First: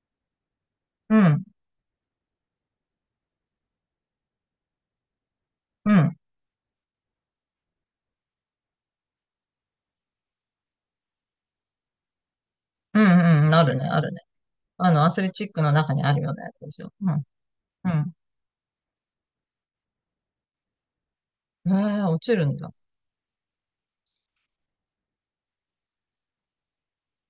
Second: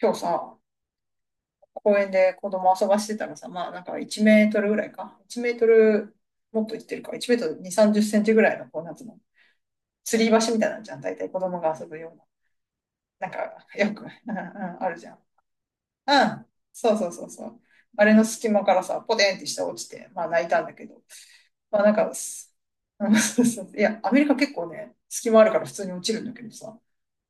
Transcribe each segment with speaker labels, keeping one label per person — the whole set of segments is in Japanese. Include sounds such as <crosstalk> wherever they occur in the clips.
Speaker 1: 今日さ、
Speaker 2: うん、
Speaker 1: 公園で子供遊ばしてたらさ、まあなんか1メートルぐらいか。1メート
Speaker 2: うん、う
Speaker 1: ル
Speaker 2: ん、
Speaker 1: もっといってるか。1メートル2、30センチぐらいの、こう、なんつうの、吊り橋みたいなんじゃん。大体子供が遊ぶよう
Speaker 2: う
Speaker 1: な。なん
Speaker 2: ん、あ
Speaker 1: か、
Speaker 2: るね、
Speaker 1: よ
Speaker 2: あ
Speaker 1: く、うん
Speaker 2: るね。
Speaker 1: うんあ
Speaker 2: あ
Speaker 1: る
Speaker 2: の、
Speaker 1: じ
Speaker 2: ア
Speaker 1: ゃん。
Speaker 2: スレチックの中にあるよう
Speaker 1: う
Speaker 2: な
Speaker 1: ん。
Speaker 2: やつでしょ。
Speaker 1: そうそ
Speaker 2: う
Speaker 1: う
Speaker 2: ん、
Speaker 1: そうそう。
Speaker 2: う
Speaker 1: あ
Speaker 2: ん。
Speaker 1: れの隙間からさ、ポテンって下落ちて、まあ泣いたんだけど。
Speaker 2: え
Speaker 1: まあなん
Speaker 2: ー、
Speaker 1: か、
Speaker 2: 落ちるんだ。
Speaker 1: うん、そうそう、いや、アメリカ結構ね、隙間あるから普通に落ちるんだけどさ。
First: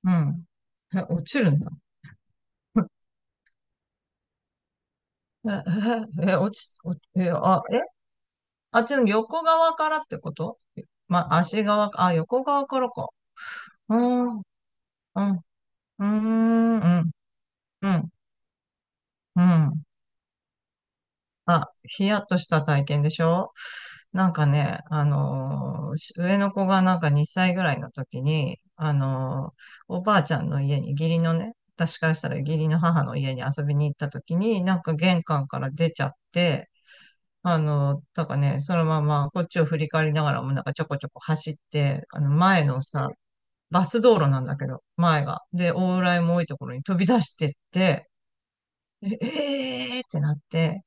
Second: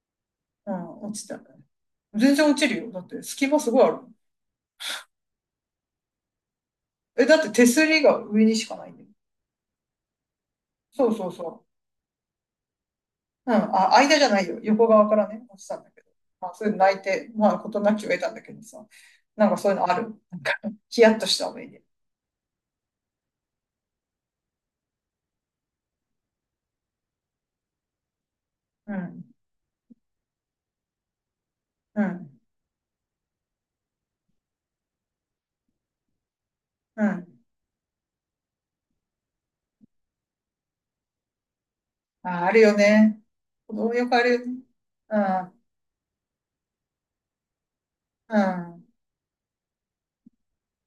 Speaker 2: うん。
Speaker 1: うん、
Speaker 2: え、
Speaker 1: 落
Speaker 2: 落
Speaker 1: ちた。
Speaker 2: ちるんだ。
Speaker 1: 全然落ちるよ。だっ
Speaker 2: <laughs>
Speaker 1: て隙間すごいある。
Speaker 2: え、え、え、落ち、落ち、
Speaker 1: え、
Speaker 2: え、
Speaker 1: だって
Speaker 2: あ、
Speaker 1: 手
Speaker 2: え、
Speaker 1: すりが上にしか
Speaker 2: あっ
Speaker 1: ない
Speaker 2: ち
Speaker 1: んだ
Speaker 2: の
Speaker 1: よ。
Speaker 2: 横側からってこと、
Speaker 1: そうそう
Speaker 2: ま、足
Speaker 1: そ
Speaker 2: 側か、あ、横側からか。
Speaker 1: う。うん、あ、
Speaker 2: う
Speaker 1: 間じゃ
Speaker 2: ー
Speaker 1: な
Speaker 2: ん、
Speaker 1: いよ。横側か
Speaker 2: う
Speaker 1: ら
Speaker 2: ん、う
Speaker 1: ね、落ちたんだけ
Speaker 2: ー
Speaker 1: ど。まあ、それで
Speaker 2: ん、う
Speaker 1: 泣い
Speaker 2: ん、
Speaker 1: て、まあ、事
Speaker 2: う
Speaker 1: なき
Speaker 2: ん、
Speaker 1: を得たんだけどさ。
Speaker 2: う
Speaker 1: なんかそういう
Speaker 2: ん。
Speaker 1: のある。なんか、<laughs> ヒヤッとした思
Speaker 2: あ、
Speaker 1: い出。
Speaker 2: ヒヤッとした体験でしょ。なんかね、上の子がなんか2歳ぐらいの時に、
Speaker 1: うん、
Speaker 2: おばあちゃんの家に、義理のね、私
Speaker 1: う
Speaker 2: からしたら
Speaker 1: ん、
Speaker 2: 義理の母の家に遊びに行った時に、なんか玄関から出ちゃって、
Speaker 1: うん。
Speaker 2: だからね、そのままこっちを振り返りながらもなんかちょこちょこ走って、あの
Speaker 1: あ、ある
Speaker 2: 前
Speaker 1: よ
Speaker 2: のさ、
Speaker 1: ね。子
Speaker 2: バ
Speaker 1: 供
Speaker 2: ス
Speaker 1: よく
Speaker 2: 道
Speaker 1: あ
Speaker 2: 路
Speaker 1: る
Speaker 2: なん
Speaker 1: よ
Speaker 2: だ
Speaker 1: ね。
Speaker 2: けど、
Speaker 1: う
Speaker 2: 前が。
Speaker 1: ん、
Speaker 2: で、往来も多いところに飛び出してって、
Speaker 1: うん。
Speaker 2: ええーってなって、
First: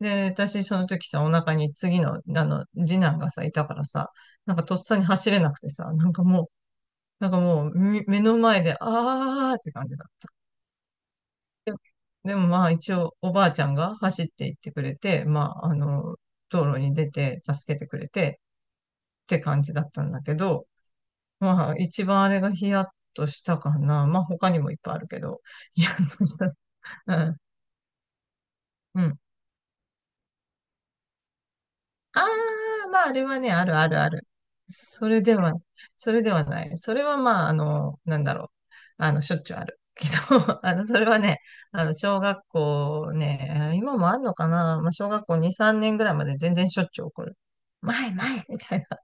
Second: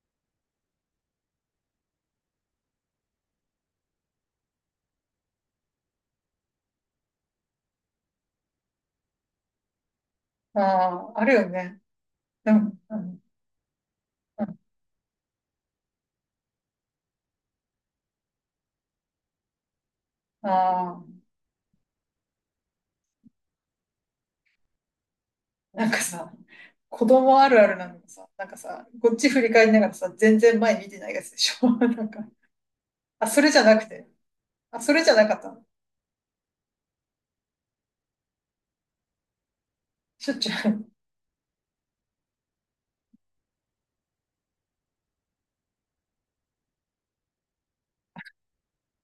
Speaker 2: で、私、その時さ、お腹に次の、あの、次男がさ、いたからさ、なんかとっさに走れなくてさ、なんかもう、なんかもう、み目の前で、あーって感じだった。
Speaker 1: あ、あるよ
Speaker 2: で、
Speaker 1: ね。
Speaker 2: でも
Speaker 1: う
Speaker 2: まあ、
Speaker 1: ん、
Speaker 2: 一
Speaker 1: う
Speaker 2: 応、
Speaker 1: ん、
Speaker 2: おばあちゃんが走っ
Speaker 1: う
Speaker 2: て行
Speaker 1: ん。
Speaker 2: ってくれて、まあ、あの、道路に出て、助けてくれて、って感じだったんだけど、
Speaker 1: ああ、
Speaker 2: まあ、一番あれがヒヤッとしたかな。まあ、他にもいっぱいあるけど、ヒ
Speaker 1: な
Speaker 2: ヤ
Speaker 1: んか
Speaker 2: ッと
Speaker 1: さ、
Speaker 2: した。
Speaker 1: 子
Speaker 2: うん。
Speaker 1: 供あるあるなのがさ、なんかさ、
Speaker 2: う
Speaker 1: こっ
Speaker 2: ん。
Speaker 1: ち振り返りながらさ、全然前見てないやつでしょ。<laughs> なん
Speaker 2: あ
Speaker 1: か、
Speaker 2: あ、まあ、あれ
Speaker 1: あ、
Speaker 2: は
Speaker 1: それ
Speaker 2: ね、
Speaker 1: じゃ
Speaker 2: あ
Speaker 1: な
Speaker 2: る
Speaker 1: く
Speaker 2: ある
Speaker 1: て。
Speaker 2: ある。
Speaker 1: あ、それ
Speaker 2: そ
Speaker 1: じゃ
Speaker 2: れ
Speaker 1: なか
Speaker 2: で
Speaker 1: った
Speaker 2: は、
Speaker 1: の。
Speaker 2: それではない。それはまあ、あの、なんだろう。あの、しょっちゅうある。<laughs> け
Speaker 1: しょっち
Speaker 2: ど、<laughs>
Speaker 1: ゅ
Speaker 2: あの、
Speaker 1: う。
Speaker 2: それはね、あの、小学校ね、今もあんのかな。まあ、小学校2、3年ぐらいまで全然しょっちゅう起こる。前、前みたいな。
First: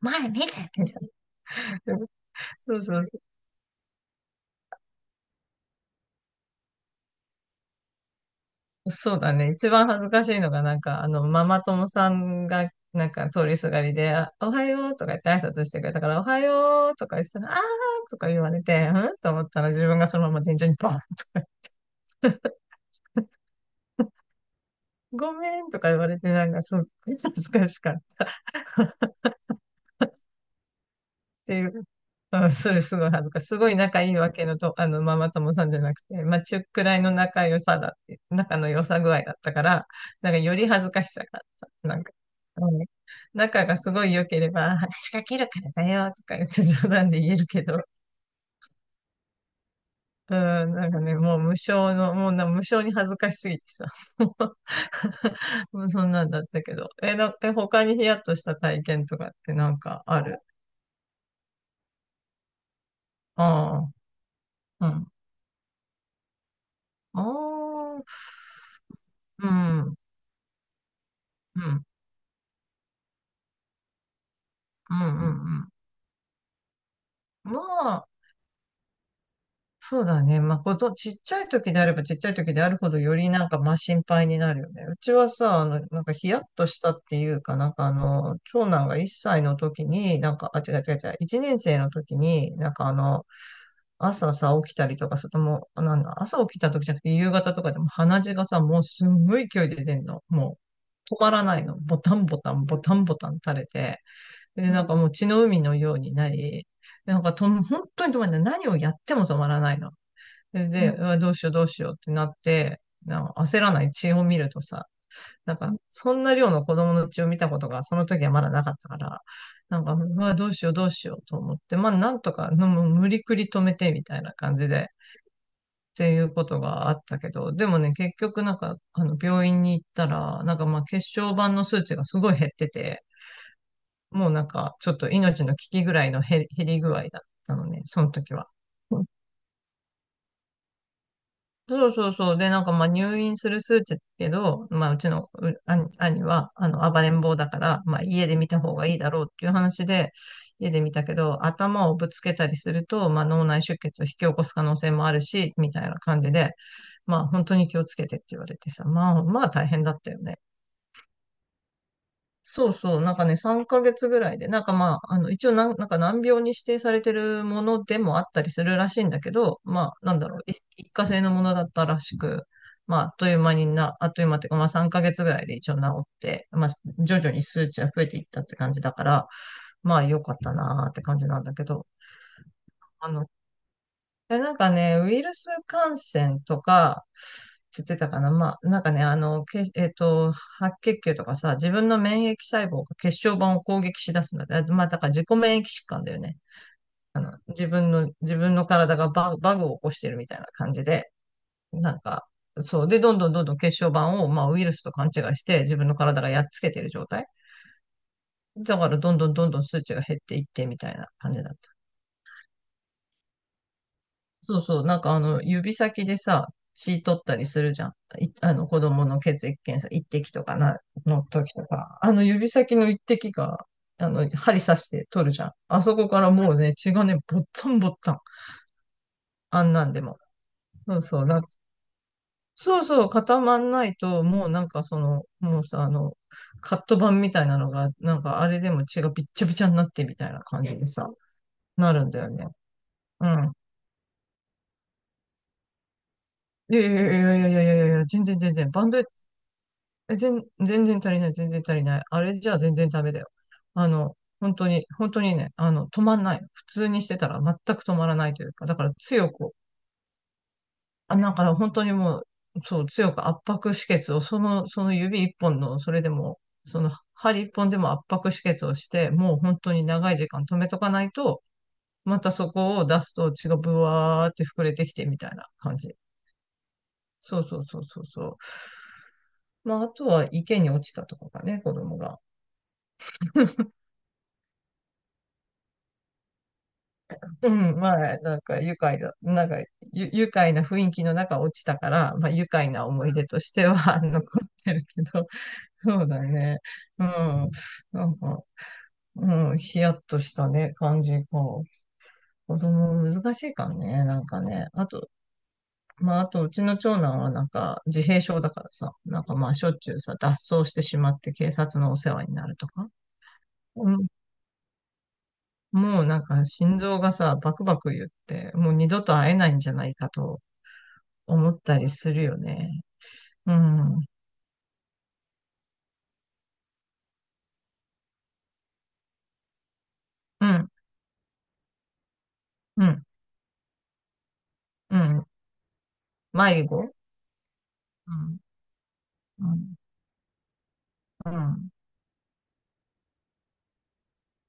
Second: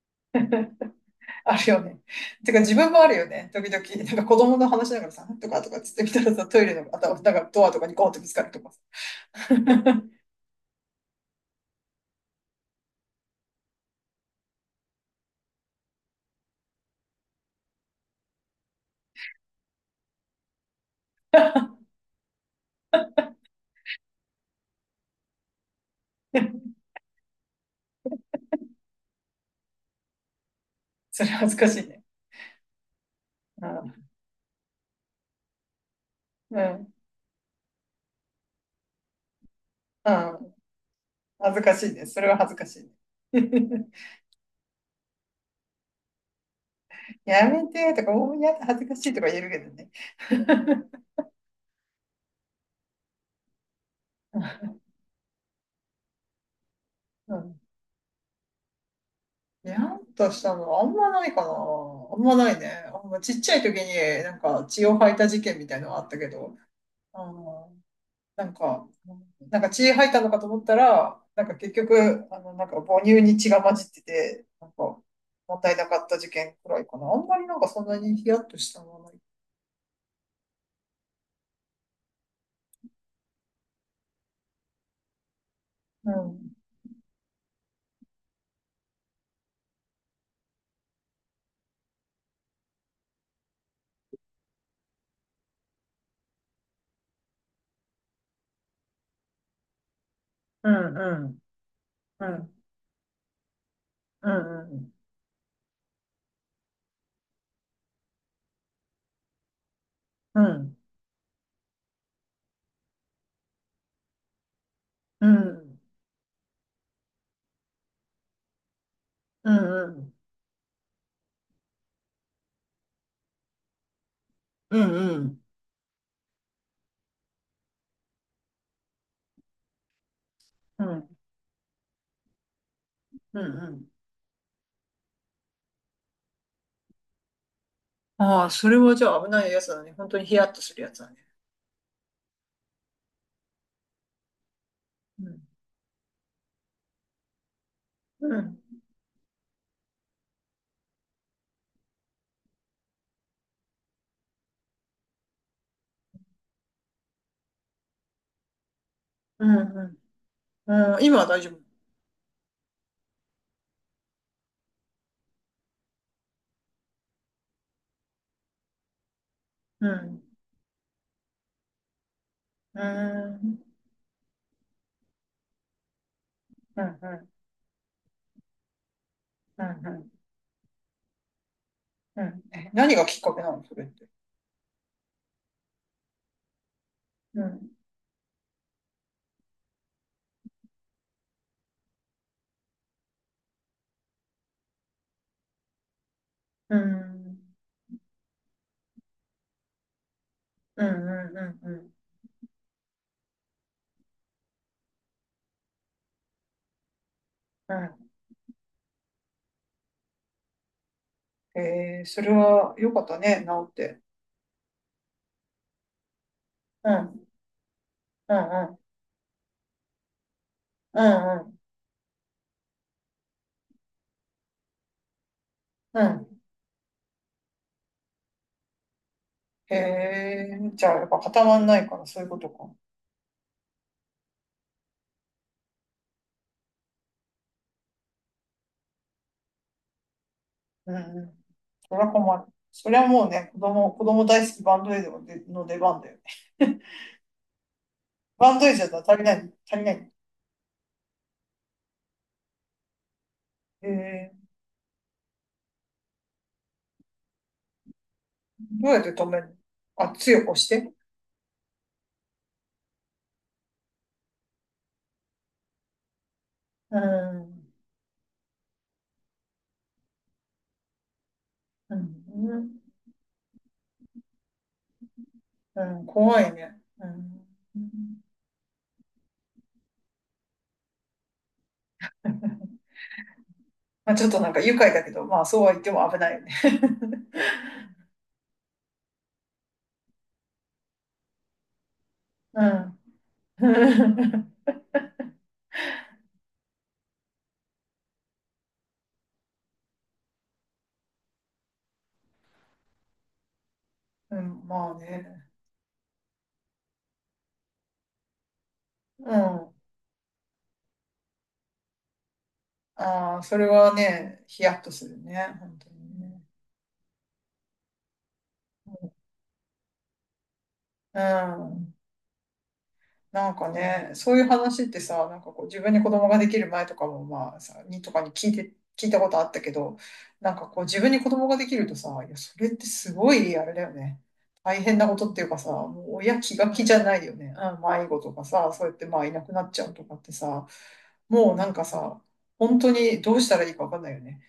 Speaker 2: 前、見てみた
Speaker 1: あるよ
Speaker 2: いな。
Speaker 1: ね。
Speaker 2: <laughs>
Speaker 1: てか自
Speaker 2: そう
Speaker 1: 分
Speaker 2: そ
Speaker 1: も
Speaker 2: う、
Speaker 1: あるよね。時々、なんか子供の話しながらさ、とかとかっつってみたらさ、トイレの、あと、なんかドアとかにゴーンってぶつかるとかさ。
Speaker 2: そうだね。一番恥
Speaker 1: <laughs>
Speaker 2: ずかしいのが、なんか、あの、ママ友さんが、なんか、通りすがりで、あおはようとか言って挨拶してくれたから、おはようとか言ってたら、あーとか言われて、うんと思ったら自分がそのまま天井にバーンとか、ごめんとか言われて、なんか、すっごい恥ずかしかったっ
Speaker 1: それ恥
Speaker 2: て
Speaker 1: ず
Speaker 2: い
Speaker 1: かし
Speaker 2: う。
Speaker 1: いね。
Speaker 2: うん、する、すごい恥ずかしい。す
Speaker 1: う
Speaker 2: ごい仲
Speaker 1: ん。
Speaker 2: いいわけのと、あの、ママ友さんじゃなくて、まあ、
Speaker 1: う
Speaker 2: 中く
Speaker 1: ん。
Speaker 2: らいの仲良さだって、仲の良さ具合だったから、
Speaker 1: う
Speaker 2: なんか
Speaker 1: ん。
Speaker 2: より恥ずかしさがあ
Speaker 1: 恥ず
Speaker 2: っ
Speaker 1: かし
Speaker 2: た。
Speaker 1: い
Speaker 2: なん
Speaker 1: ね。
Speaker 2: か、
Speaker 1: それは恥ずかし
Speaker 2: う
Speaker 1: い
Speaker 2: ん、仲が
Speaker 1: ね。
Speaker 2: すごい良ければ、話しかけるからだよ、とか言って冗談で
Speaker 1: <laughs>
Speaker 2: 言える
Speaker 1: や
Speaker 2: け
Speaker 1: め
Speaker 2: ど、
Speaker 1: てとか、おーやだ、恥ずかしいとか言えるけどね。
Speaker 2: うん、なんかね、もう無償の、もうな、無償に恥ずかしすぎてさ、もう
Speaker 1: <laughs>
Speaker 2: <laughs> もうそんなんだったけど。え、な、
Speaker 1: う
Speaker 2: え、
Speaker 1: ん。
Speaker 2: 他にヒヤッとした体験とかってな
Speaker 1: に
Speaker 2: ん
Speaker 1: ゃ
Speaker 2: か
Speaker 1: ん
Speaker 2: あ
Speaker 1: と
Speaker 2: る？
Speaker 1: したの、あんまないかな。あんまないね。あんまちっちゃい時
Speaker 2: あ
Speaker 1: になんか血
Speaker 2: あ、う
Speaker 1: を
Speaker 2: ん。
Speaker 1: 吐いた事件みたいなのはあったけど。う
Speaker 2: あ
Speaker 1: ん、
Speaker 2: あ、
Speaker 1: なんか、
Speaker 2: う
Speaker 1: なんか血
Speaker 2: ん、
Speaker 1: 入ったのかと思ったら、なんか
Speaker 2: う
Speaker 1: 結
Speaker 2: ん。
Speaker 1: 局、あの、なんか母乳に血が混じってて、なんか、
Speaker 2: うん
Speaker 1: も
Speaker 2: う
Speaker 1: っ
Speaker 2: ん
Speaker 1: たいなかった事件くらいかな。あんまり
Speaker 2: うん。
Speaker 1: なん
Speaker 2: ま
Speaker 1: かそんな
Speaker 2: あ、
Speaker 1: にヒヤッとしたのはない。
Speaker 2: そうだね。まあ、こと、ちっちゃい時であればちっちゃい時であるほどよりなんかまあ心配になるよね。うちはさ、あの、なん
Speaker 1: う
Speaker 2: かヒヤッ
Speaker 1: ん。
Speaker 2: としたっていうかなんかあの、長男が1歳の時に、なんか、あ、違う違う違う、1年生の時に、なんかあの、朝さ、起きたりとか、それとも、なんだ、朝起きた時じゃなくて夕方とかでも鼻血がさ、もうすんごい勢いで出んの。も
Speaker 1: うん、う
Speaker 2: う、止ま
Speaker 1: ん、
Speaker 2: らないの。ボタン
Speaker 1: う
Speaker 2: ボタ
Speaker 1: ん、
Speaker 2: ン、ボタンボタン垂れて。
Speaker 1: う
Speaker 2: で、なん
Speaker 1: ん、
Speaker 2: かもう血の海のようになり、なんかと、本当に止まらない。何をやっても止まらないの。
Speaker 1: うん、う
Speaker 2: で、
Speaker 1: ん、
Speaker 2: でうわどうしようどうしようってなって、なんか焦らない血を見るとさ、
Speaker 1: う
Speaker 2: なんか、
Speaker 1: ん、
Speaker 2: そんな量の子供の血を見たことが、その時はまだなかったから、
Speaker 1: うん、
Speaker 2: なんか、
Speaker 1: うん、
Speaker 2: うわ、どうしようどうしようと思って、まあ、なんとか、のもう無理くり止めてみたいな感じで、
Speaker 1: う
Speaker 2: っ
Speaker 1: ん、うん、
Speaker 2: ていうことがあったけど、でもね、結局なんか、あの、病院に行ったら、なんかま
Speaker 1: う
Speaker 2: あ、
Speaker 1: ん、う
Speaker 2: 血
Speaker 1: ん。
Speaker 2: 小板の数値がすごい減ってて、
Speaker 1: うん、
Speaker 2: もうなんか、ちょっと命の危機ぐらいの減り減り具合だったのね、その時
Speaker 1: あ
Speaker 2: は。
Speaker 1: あ、それは
Speaker 2: う
Speaker 1: じ
Speaker 2: ん、
Speaker 1: ゃあ危ないやつだね。本当にヒヤッとするやつだね。
Speaker 2: そうそうそう。で、なんかまあ入院する数値だけど、まあうち
Speaker 1: う
Speaker 2: の
Speaker 1: ん、
Speaker 2: う兄兄は、あの、暴れん坊だから、まあ
Speaker 1: う
Speaker 2: 家で見た
Speaker 1: ん、
Speaker 2: 方がいいだろうっていう話で、家で見たけど、頭をぶつけたりすると、まあ脳内出血を引き起こす可能性もあるし、みたいな感じで、まあ本当に気をつけてって言われてさ、まあ
Speaker 1: う
Speaker 2: まあ
Speaker 1: ん、
Speaker 2: 大変だ
Speaker 1: う
Speaker 2: ったよね。
Speaker 1: ん。うん、今は大丈夫。
Speaker 2: そうそう、なんかね、3ヶ月ぐらいで、なんかまあ、あの、一応なん、なんか難病に指定されてるものでもあったりするらしいんだけど、
Speaker 1: う
Speaker 2: まあ、なん
Speaker 1: ん、
Speaker 2: だろう、い一過性のものだったらしく、
Speaker 1: うん、
Speaker 2: まあ、あっとい
Speaker 1: う
Speaker 2: う間に
Speaker 1: ん、
Speaker 2: な、あっという間っていうか、まあ3ヶ月ぐらいで一応治って、まあ、
Speaker 1: う
Speaker 2: 徐
Speaker 1: ん、
Speaker 2: 々に数値は増えていったって感じだから、
Speaker 1: うん、
Speaker 2: ま
Speaker 1: う
Speaker 2: あ、良
Speaker 1: ん。
Speaker 2: かったなーって感じなんだけど、
Speaker 1: うん。え、何が
Speaker 2: あ
Speaker 1: きっ
Speaker 2: の、
Speaker 1: かけなのそれって。
Speaker 2: で、なんかね、ウイルス感染とか、
Speaker 1: うん。
Speaker 2: って言ってたかな。まあ、なんかね、あの、け、白血球とかさ、自分の免疫細胞が血小板を攻撃し出すんだって。あまあ、だから自己免疫疾患だよね。
Speaker 1: う
Speaker 2: あの、
Speaker 1: ん。
Speaker 2: 自分の、自分の体がバグ、バグを起こしてるみたいな感
Speaker 1: う
Speaker 2: じ
Speaker 1: んう
Speaker 2: で、
Speaker 1: んうんう
Speaker 2: な
Speaker 1: ん
Speaker 2: んか、そう。で、どんどんどんどん血小板を、まあ、ウイルスと勘違いして、自分の体がやっつけてる状態。
Speaker 1: うん。
Speaker 2: だから、どんどんどんどん数値が減っていって、みたいな感じだった。
Speaker 1: えー、それは良かったね、治って。
Speaker 2: そうそう、なんかあの、指先でさ、
Speaker 1: う
Speaker 2: 血取っ
Speaker 1: ん。
Speaker 2: たりするじゃん。い
Speaker 1: うん
Speaker 2: あの、
Speaker 1: うん。
Speaker 2: 子供の血液検査、一滴とかな、
Speaker 1: う
Speaker 2: の
Speaker 1: んう
Speaker 2: 時
Speaker 1: ん。
Speaker 2: とか、あの指先の一滴が、あの、針刺して取るじゃん。あそ
Speaker 1: う
Speaker 2: こから
Speaker 1: ん、
Speaker 2: もうね、血がね、ぼったんぼったん。あんなんでも。
Speaker 1: へ、じゃあ
Speaker 2: そう
Speaker 1: やっぱ
Speaker 2: そう、なん、
Speaker 1: 固まんないからそういうことか。
Speaker 2: そうそう、固まんないと、もうなんかその、もうさ、あの、カット板みたいなのが、なんかあれでも血がびっちゃびちゃになってみたいな感じで
Speaker 1: うんう
Speaker 2: さ、
Speaker 1: ん。
Speaker 2: な
Speaker 1: それ
Speaker 2: る
Speaker 1: は
Speaker 2: んだよ
Speaker 1: 困る。
Speaker 2: ね。
Speaker 1: それはも
Speaker 2: う
Speaker 1: うね、
Speaker 2: ん。
Speaker 1: 子供、子供大好きバンドエイドの出番だよ
Speaker 2: い
Speaker 1: ね。
Speaker 2: やいやいやいやいやいやいや、全
Speaker 1: <laughs>
Speaker 2: 然全
Speaker 1: バンドエ
Speaker 2: 然、
Speaker 1: イ
Speaker 2: バ
Speaker 1: ド
Speaker 2: ン
Speaker 1: じ
Speaker 2: ドエ
Speaker 1: ゃ
Speaker 2: ッ、
Speaker 1: 足りない、足りない。
Speaker 2: え、全、全然足りない、全然足りない。あれじゃ全然ダメだよ。あの、
Speaker 1: え
Speaker 2: 本当に、本当にね、あの、止まんない。普通にしてたら全く止まらないというか、だ
Speaker 1: ー、
Speaker 2: か
Speaker 1: どう
Speaker 2: ら
Speaker 1: やって止
Speaker 2: 強
Speaker 1: める
Speaker 2: く、
Speaker 1: の？あ、強く押して。
Speaker 2: あ、だから本当にもう、そう、強く圧迫止血を、その、その指一本の、それでも、その
Speaker 1: う
Speaker 2: 針一
Speaker 1: ん。
Speaker 2: 本でも圧迫止血をして、もう本当に長い時間止めとかないと、
Speaker 1: う
Speaker 2: またそ
Speaker 1: ん。
Speaker 2: こを出すと血がブワーって膨れてきてみたいな感
Speaker 1: う
Speaker 2: じ。
Speaker 1: ん、怖いね。う
Speaker 2: そう
Speaker 1: ん。
Speaker 2: そう
Speaker 1: う
Speaker 2: そう
Speaker 1: ん、
Speaker 2: そうそう。まあ、あとは池に落ちたとかかね、子供が。
Speaker 1: まあ、ちょっとなんか愉快だけど、まあそうは言っても危ないよね。
Speaker 2: うん、まあ、なんか愉快だ、なんかゆ愉快な雰囲気の中落ちたから、まあ愉
Speaker 1: <laughs> う
Speaker 2: 快な
Speaker 1: ん。
Speaker 2: 思い出としては <laughs> 残っ
Speaker 1: <laughs>
Speaker 2: てるけど、<laughs> そうだね。うん、なんか、うん、ヒヤッとしたね、感じか。子供難しいからね、なん
Speaker 1: う
Speaker 2: か
Speaker 1: ん、
Speaker 2: ね。あ
Speaker 1: まあ
Speaker 2: と、
Speaker 1: ね。
Speaker 2: まあ、あと、うちの長男はなんか自閉症だからさ、なんか
Speaker 1: う
Speaker 2: まあしょ
Speaker 1: ん。
Speaker 2: っちゅうさ、脱走してしまって警察のお世話になるとか。
Speaker 1: ああ、それ
Speaker 2: う
Speaker 1: は
Speaker 2: ん、
Speaker 1: ね、ヒヤッとするね。本当
Speaker 2: もう
Speaker 1: に
Speaker 2: なん
Speaker 1: ね。
Speaker 2: か心臓がさ、バクバク言って、もう二度と会えないんじゃないかと
Speaker 1: う
Speaker 2: 思っ
Speaker 1: ん。う
Speaker 2: たり
Speaker 1: ん、
Speaker 2: するよね。
Speaker 1: な
Speaker 2: う
Speaker 1: んか
Speaker 2: ん、うん、
Speaker 1: ね、そういう話ってさ、なんかこう自分に子供ができる前とかもまあさ、にとかに聞いて、聞いたことあったけど、なんかこう自分に子供ができるとさ、いや、それって
Speaker 2: うん、
Speaker 1: すごいあれだよね。大変
Speaker 2: う
Speaker 1: なこ
Speaker 2: ん。
Speaker 1: とっていうかさ、もう親気
Speaker 2: 迷
Speaker 1: が気じ
Speaker 2: 子、
Speaker 1: ゃないよね。うん、迷
Speaker 2: う
Speaker 1: 子と
Speaker 2: ん、
Speaker 1: かさ、そうやってまあいな
Speaker 2: う
Speaker 1: くなっ
Speaker 2: ん、
Speaker 1: ちゃうとかってさ、
Speaker 2: う
Speaker 1: もうな
Speaker 2: ん。
Speaker 1: んかさ、本当にどうしたらいいかわかんないよね。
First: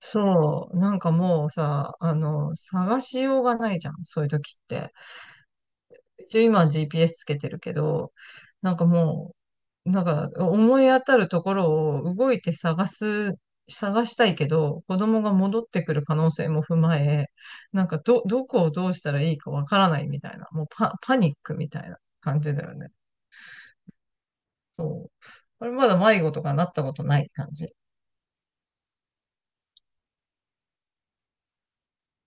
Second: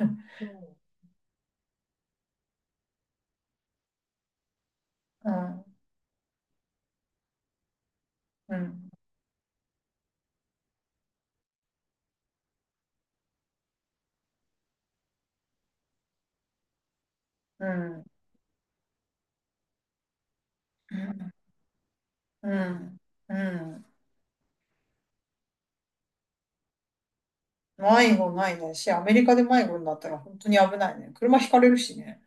Speaker 2: そう、なんかもうさ、あの、探しようがないじゃん、そういう時って。
Speaker 1: うん、
Speaker 2: 一応今 GPS つけてるけど、
Speaker 1: う
Speaker 2: なんか
Speaker 1: ん、
Speaker 2: もう、なんか思い当たるところを動いて探す、探したいけど、子供が戻ってくる可能性も踏まえ、
Speaker 1: う
Speaker 2: なんか
Speaker 1: ん、
Speaker 2: ど、どこをどうしたらいいかわからないみたいな、もうパ、
Speaker 1: う
Speaker 2: パ
Speaker 1: ん、
Speaker 2: ニックみたいな感
Speaker 1: う
Speaker 2: じだよね。
Speaker 1: ん。うん、
Speaker 2: そう。あれまだ迷子とかなったことない感じ？
Speaker 1: 迷子ないね。し、アメリカで迷子になったら本当に危ないね。車ひかれるしね。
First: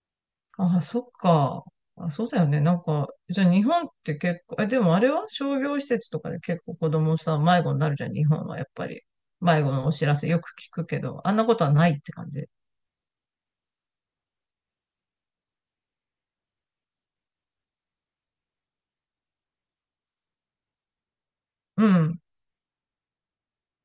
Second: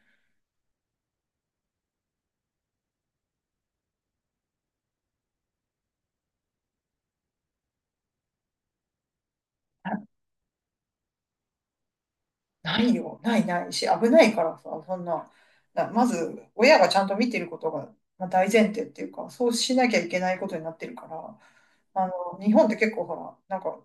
Speaker 2: ああ、そっか。あ、そうだよね。なんか、じゃあ日本って結構、え、でもあれは商業施設とかで結構子供さ、迷子になるじゃん、日本はやっぱり。迷子のお知らせよく聞くけど、あんなことはないって感じ？
Speaker 1: ないよ。ないないし、危ないからさ、そんな、まず、親がちゃんと見てることが、まあ、大前提っていうか、そうしなきゃいけないことになってるから、
Speaker 2: う
Speaker 1: あ
Speaker 2: ん、
Speaker 1: の、日本って結構ほら、なんか、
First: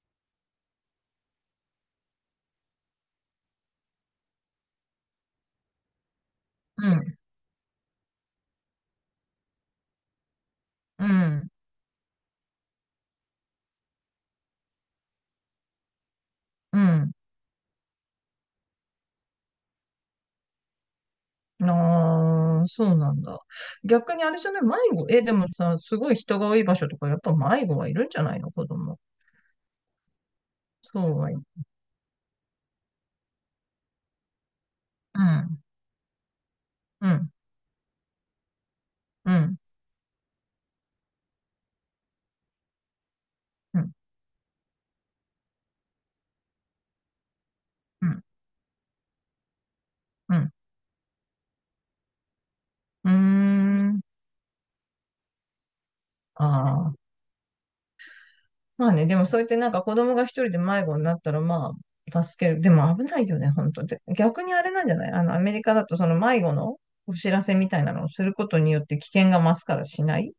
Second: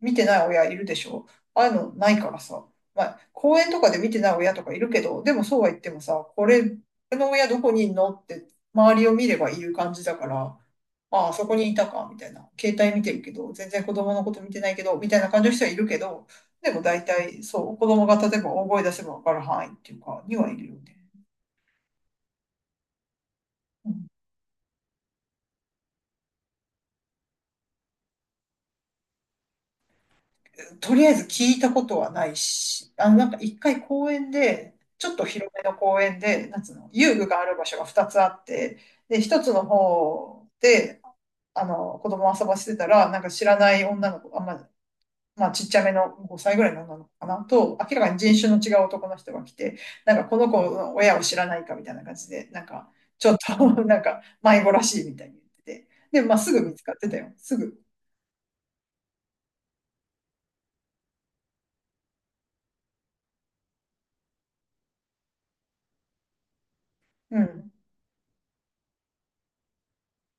Speaker 1: 見てない親いるでしょ、ああいうのないからさ。まあ、公園とかで見てない親とかいるけど、でもそうは言ってもさ、これ、こ
Speaker 2: うん、
Speaker 1: の親どこにいんのって周りを見ればいる感じだから、
Speaker 2: う
Speaker 1: ああ、そ
Speaker 2: ん、
Speaker 1: こにいたか、みたいな。携帯見てるけど、全然子供のこと見てないけど、みたいな感じの人はいるけど、で
Speaker 2: う
Speaker 1: も大
Speaker 2: ん。
Speaker 1: 体そう、子供が例えば大声出せばわかる範囲っていうか、にはいるよね。
Speaker 2: ああ、そうなんだ。
Speaker 1: うん、
Speaker 2: 逆にあれじゃない、迷子、え、でもさ、すごい人が多い場所とか、やっぱ迷子はいるんじゃないの、子供。
Speaker 1: と
Speaker 2: そ
Speaker 1: りあえ
Speaker 2: う
Speaker 1: ず
Speaker 2: はい。う
Speaker 1: 聞いたことはないし、あの、なんか一回公園で、ちょっと広
Speaker 2: ん、
Speaker 1: めの公園で、なんつうの、
Speaker 2: う
Speaker 1: 遊具
Speaker 2: ん、
Speaker 1: がある場所が2つあって、で、
Speaker 2: う
Speaker 1: 1つ
Speaker 2: ん、
Speaker 1: の方で、あの、子供を遊ばせてたら、なんか知らな
Speaker 2: う
Speaker 1: い
Speaker 2: ん、
Speaker 1: 女の子、あんま、まあちっちゃめの5歳ぐらいの女の子かなと、明
Speaker 2: う
Speaker 1: らかに
Speaker 2: ん、
Speaker 1: 人種の違う男の人が来て、なんか
Speaker 2: う
Speaker 1: この
Speaker 2: ん。
Speaker 1: 子の親を知らないかみたいな感じで、なんか、
Speaker 2: うー
Speaker 1: ちょっと <laughs> な
Speaker 2: ん。
Speaker 1: んか迷子らしいみたいに言ってて。で、まあ
Speaker 2: あ
Speaker 1: すぐ見つか
Speaker 2: あ。
Speaker 1: ってたよ。すぐ。
Speaker 2: まあね、でもそうやってなんか子供が一人で迷子になったらまあ、助ける。でも危ないよね、本当で、逆にあれなんじゃない、あの、アメリカだとその迷子のお知
Speaker 1: う
Speaker 2: らせみ
Speaker 1: ん。
Speaker 2: たいなのをすることによって危険が増すからしない。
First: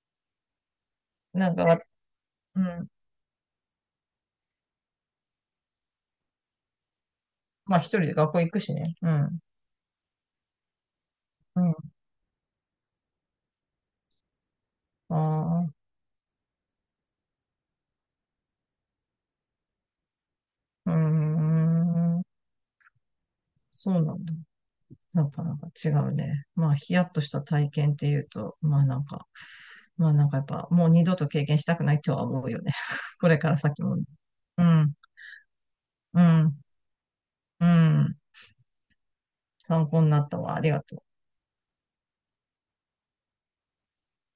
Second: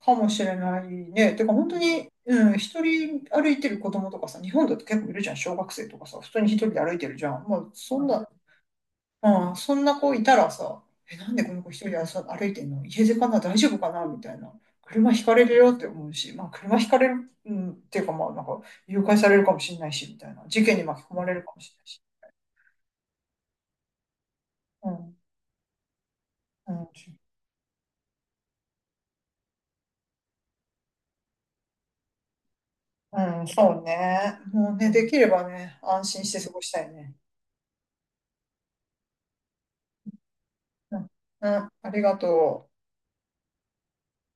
Speaker 1: かもしれないね。て
Speaker 2: な
Speaker 1: か
Speaker 2: ん
Speaker 1: 本当
Speaker 2: か、
Speaker 1: に、うん、
Speaker 2: う
Speaker 1: 一
Speaker 2: ん。
Speaker 1: 人歩いてる子供とかさ、日本だと結構いるじゃん、小学生とかさ、普通に一人で歩いてるじゃん。まあ、
Speaker 2: まあ一
Speaker 1: そ
Speaker 2: 人
Speaker 1: ん
Speaker 2: で
Speaker 1: な、
Speaker 2: 学校行くしね。うん。
Speaker 1: うん、そんな子いたらさ、え、なんでこ
Speaker 2: う
Speaker 1: の子
Speaker 2: ん。
Speaker 1: 一人でさ歩いてんの？家出かな？大丈夫かな？みたいな。車
Speaker 2: あ
Speaker 1: ひかれるよって
Speaker 2: あ。
Speaker 1: 思うし、まあ、車ひかれる、うん、っていうか、まあ、なんか、誘拐されるかもしれないし、みたいな。事件に
Speaker 2: う
Speaker 1: 巻き込まれる
Speaker 2: ー
Speaker 1: かもしれないし。
Speaker 2: ん。そうなんだ。
Speaker 1: うん、
Speaker 2: やっぱなんか違うね。ま
Speaker 1: う
Speaker 2: あ、
Speaker 1: ん、
Speaker 2: ヒヤッとした体験っていうと、まあなんか、まあなんかやっぱもう二度と経験したくないとは思うよね。<laughs> これ
Speaker 1: うん、
Speaker 2: から
Speaker 1: そう
Speaker 2: 先もね。
Speaker 1: ね。
Speaker 2: う
Speaker 1: もうね、
Speaker 2: ん、
Speaker 1: できればね、安
Speaker 2: う
Speaker 1: 心して過
Speaker 2: ん、
Speaker 1: ごしたいね。
Speaker 2: うん。参考になったわ。ありがと
Speaker 1: う
Speaker 2: う。
Speaker 1: ん、うん、ありがとう。